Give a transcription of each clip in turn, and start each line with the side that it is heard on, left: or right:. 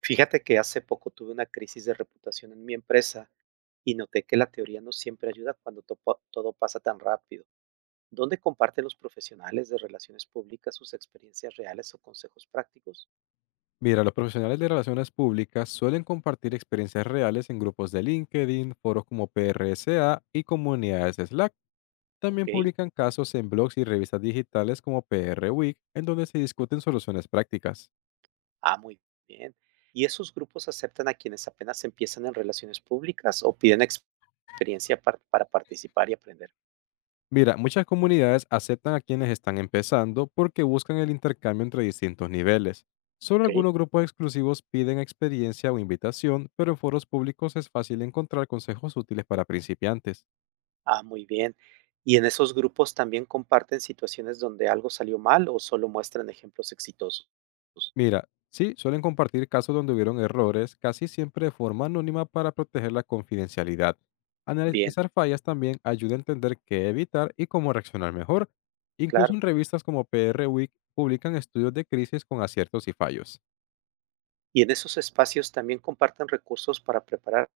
right: Fíjate que hace poco tuve una crisis de reputación en mi empresa y noté que la teoría no siempre ayuda cuando todo pasa tan rápido. ¿Dónde comparten los profesionales de relaciones públicas sus experiencias reales o consejos prácticos?
left: Mira, los profesionales de relaciones públicas suelen compartir experiencias reales en grupos de LinkedIn, foros como PRSA y comunidades Slack.
right: Ok,
left: También publican casos en blogs y revistas digitales como PR Week, en donde se discuten soluciones prácticas.
right: muy bien. ¿Y esos grupos aceptan a quienes apenas empiezan en relaciones públicas o piden experiencia para participar y aprender?
left: Mira, muchas comunidades aceptan a quienes están empezando porque buscan el intercambio entre distintos niveles. Solo
right: Ok,
left: algunos grupos exclusivos piden experiencia o invitación, pero en foros públicos es fácil encontrar consejos útiles para principiantes.
right: muy bien. ¿Y en esos grupos también comparten situaciones donde algo salió mal o solo muestran ejemplos exitosos?
left: Mira, sí, suelen compartir casos donde hubieron errores, casi siempre de forma anónima para proteger la confidencialidad.
right: Bien.
left: Analizar fallas también ayuda a entender qué evitar y cómo reaccionar mejor. Incluso
right: Claro.
left: en revistas como PR Week publican estudios de crisis con aciertos y fallos.
right: Y en esos espacios también compartan recursos para prepararse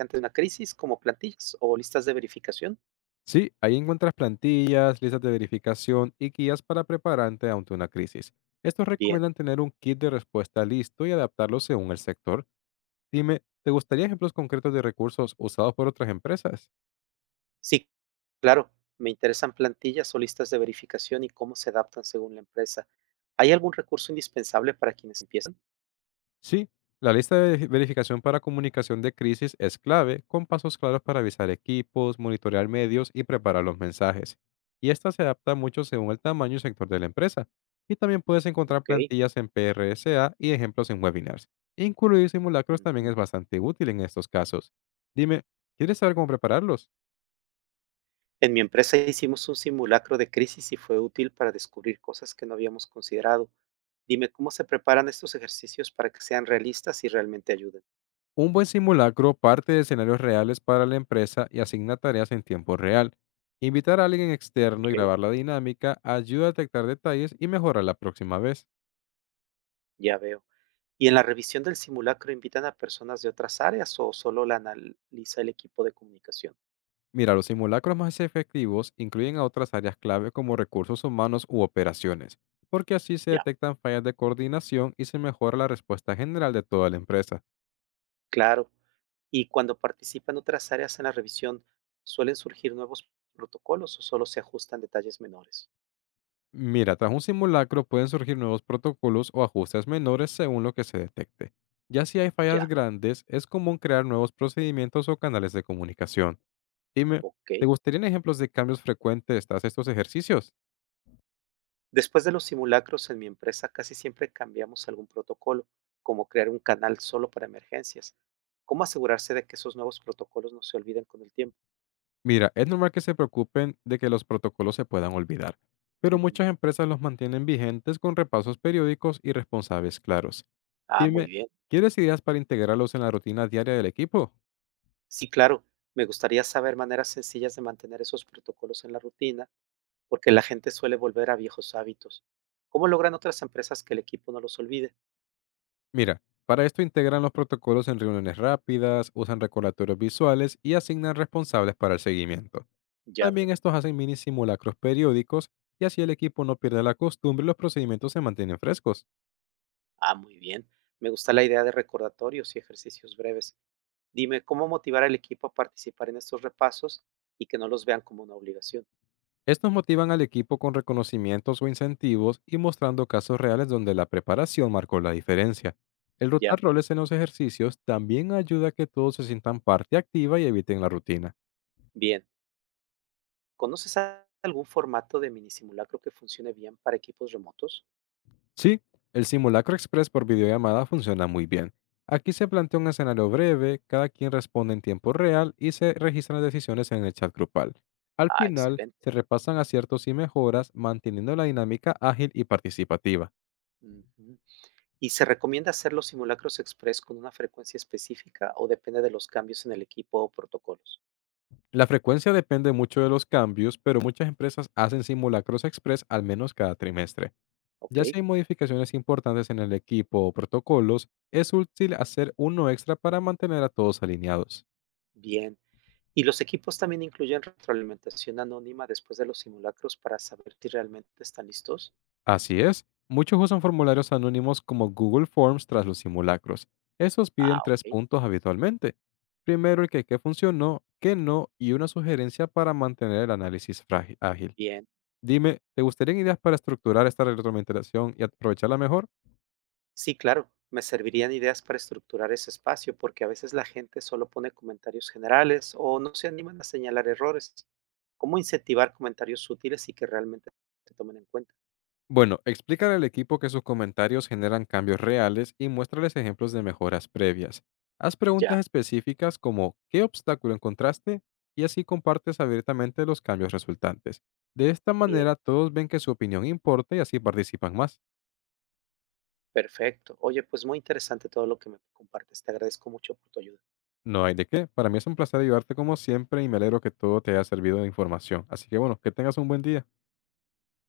right: ante una crisis, como plantillas o listas de verificación.
left: Sí, ahí encuentras plantillas, listas de verificación y guías para prepararte ante una crisis. Estos
right: Bien.
left: recomiendan tener un kit de respuesta listo y adaptarlo según el sector. Dime, ¿te gustaría ejemplos concretos de recursos usados por otras empresas?
right: Sí, claro. Me interesan plantillas o listas de verificación y cómo se adaptan según la empresa. ¿Hay algún recurso indispensable para quienes empiezan?
left: Sí, la lista de verificación para comunicación de crisis es clave, con pasos claros para avisar equipos, monitorear medios y preparar los mensajes. Y esta se adapta mucho según el tamaño y sector de la empresa. Y también puedes encontrar
right: Ok.
left: plantillas en PRSA y ejemplos en webinars. Incluir simulacros también
right: Ujú.
left: es bastante útil en estos casos. Dime, ¿quieres saber cómo prepararlos?
right: En mi empresa hicimos un simulacro de crisis y fue útil para descubrir cosas que no habíamos considerado. Dime, ¿cómo se preparan estos ejercicios para que sean realistas y realmente ayuden?
left: Un buen simulacro parte de escenarios reales para la empresa y asigna tareas en tiempo real. Invitar a alguien externo y
right: Ok,
left: grabar la dinámica ayuda a detectar detalles y mejorar la próxima vez.
right: ya veo. ¿Y en la revisión del simulacro invitan a personas de otras áreas o solo la analiza el equipo de comunicación?
left: Mira, los simulacros más efectivos incluyen a otras áreas clave como recursos humanos u operaciones, porque así se
right: Ya,
left: detectan fallas de coordinación y se mejora la respuesta general de toda la empresa.
right: claro. ¿Y cuando participan otras áreas en la revisión, suelen surgir nuevos protocolos o solo se ajustan detalles menores?
left: Mira, tras un simulacro pueden surgir nuevos protocolos o ajustes menores según lo que se detecte. Ya si hay fallas
right: Ya,
left: grandes, es común crear nuevos procedimientos o canales de comunicación. Dime,
right: ok.
left: ¿te gustarían ejemplos de cambios frecuentes tras estos ejercicios?
right: Después de los simulacros en mi empresa casi siempre cambiamos algún protocolo, como crear un canal solo para emergencias. ¿Cómo asegurarse de que esos nuevos protocolos no se olviden con el tiempo?
left: Mira, es normal que se preocupen de que los protocolos se puedan olvidar, pero
right: Ujú.
left: muchas empresas los mantienen vigentes con repasos periódicos y responsables claros.
right: Ah, muy
left: Dime,
right: bien.
left: ¿quieres ideas para integrarlos en la rutina diaria del equipo?
right: Sí, claro. Me gustaría saber maneras sencillas de mantener esos protocolos en la rutina, porque la gente suele volver a viejos hábitos. ¿Cómo logran otras empresas que el equipo no los olvide?
left: Mira, para esto integran los protocolos en reuniones rápidas, usan recordatorios visuales y asignan responsables para el seguimiento.
right: Ya veo.
left: También estos hacen mini simulacros periódicos y así el equipo no pierde la costumbre y los procedimientos se mantienen frescos.
right: Ah, muy bien. Me gusta la idea de recordatorios y ejercicios breves. Dime, ¿cómo motivar al equipo a participar en estos repasos y que no los vean como una obligación?
left: Estos motivan al equipo con reconocimientos o incentivos y mostrando casos reales donde la preparación marcó la diferencia. El
right: Ya,
left: rotar roles en los ejercicios también ayuda a que todos se sientan parte activa y eviten la rutina.
right: bien. ¿Conoces algún formato de mini simulacro que funcione bien para equipos remotos?
left: Sí, el simulacro express por videollamada funciona muy bien. Aquí se plantea un escenario breve, cada quien responde en tiempo real y se registran las decisiones en el chat grupal. Al
right: Ah,
left: final,
right: excelente.
left: se repasan aciertos y mejoras, manteniendo la dinámica ágil y participativa.
right: Ujú. ¿Y se recomienda hacer los simulacros express con una frecuencia específica o depende de los cambios en el equipo o protocolos?
left: La frecuencia depende mucho de los cambios, pero muchas empresas hacen simulacros express al menos cada trimestre.
right: Ok,
left: Ya si hay modificaciones importantes en el equipo o protocolos, es útil hacer uno extra para mantener a todos alineados.
right: bien. ¿Y los equipos también incluyen retroalimentación anónima después de los simulacros para saber si realmente están listos?
left: Así es, muchos usan formularios anónimos como Google Forms tras los simulacros. Esos
right: Ah,
left: piden tres
right: ok,
left: puntos habitualmente. Primero el que qué funcionó, qué no y una sugerencia para mantener el análisis ágil.
right: bien.
left: Dime, ¿te gustarían ideas para estructurar esta retroalimentación y aprovecharla mejor?
right: Sí, claro. Me servirían ideas para estructurar ese espacio porque a veces la gente solo pone comentarios generales o no se animan a señalar errores. ¿Cómo incentivar comentarios útiles y que realmente se tomen en cuenta?
left: Bueno, explícale al equipo que sus comentarios generan cambios reales y muéstrales ejemplos de mejoras previas. Haz preguntas
right: Ya,
left: específicas como ¿qué obstáculo encontraste? Y así compartes abiertamente los cambios resultantes. De esta
right: bien.
left: manera todos ven que su opinión importa y así participan más.
right: Perfecto. Oye, pues muy interesante todo lo que me compartes. Te agradezco mucho por tu ayuda.
left: No hay de qué. Para mí es un placer ayudarte como siempre y me alegro que todo te haya servido de información. Así que bueno, que tengas un buen día.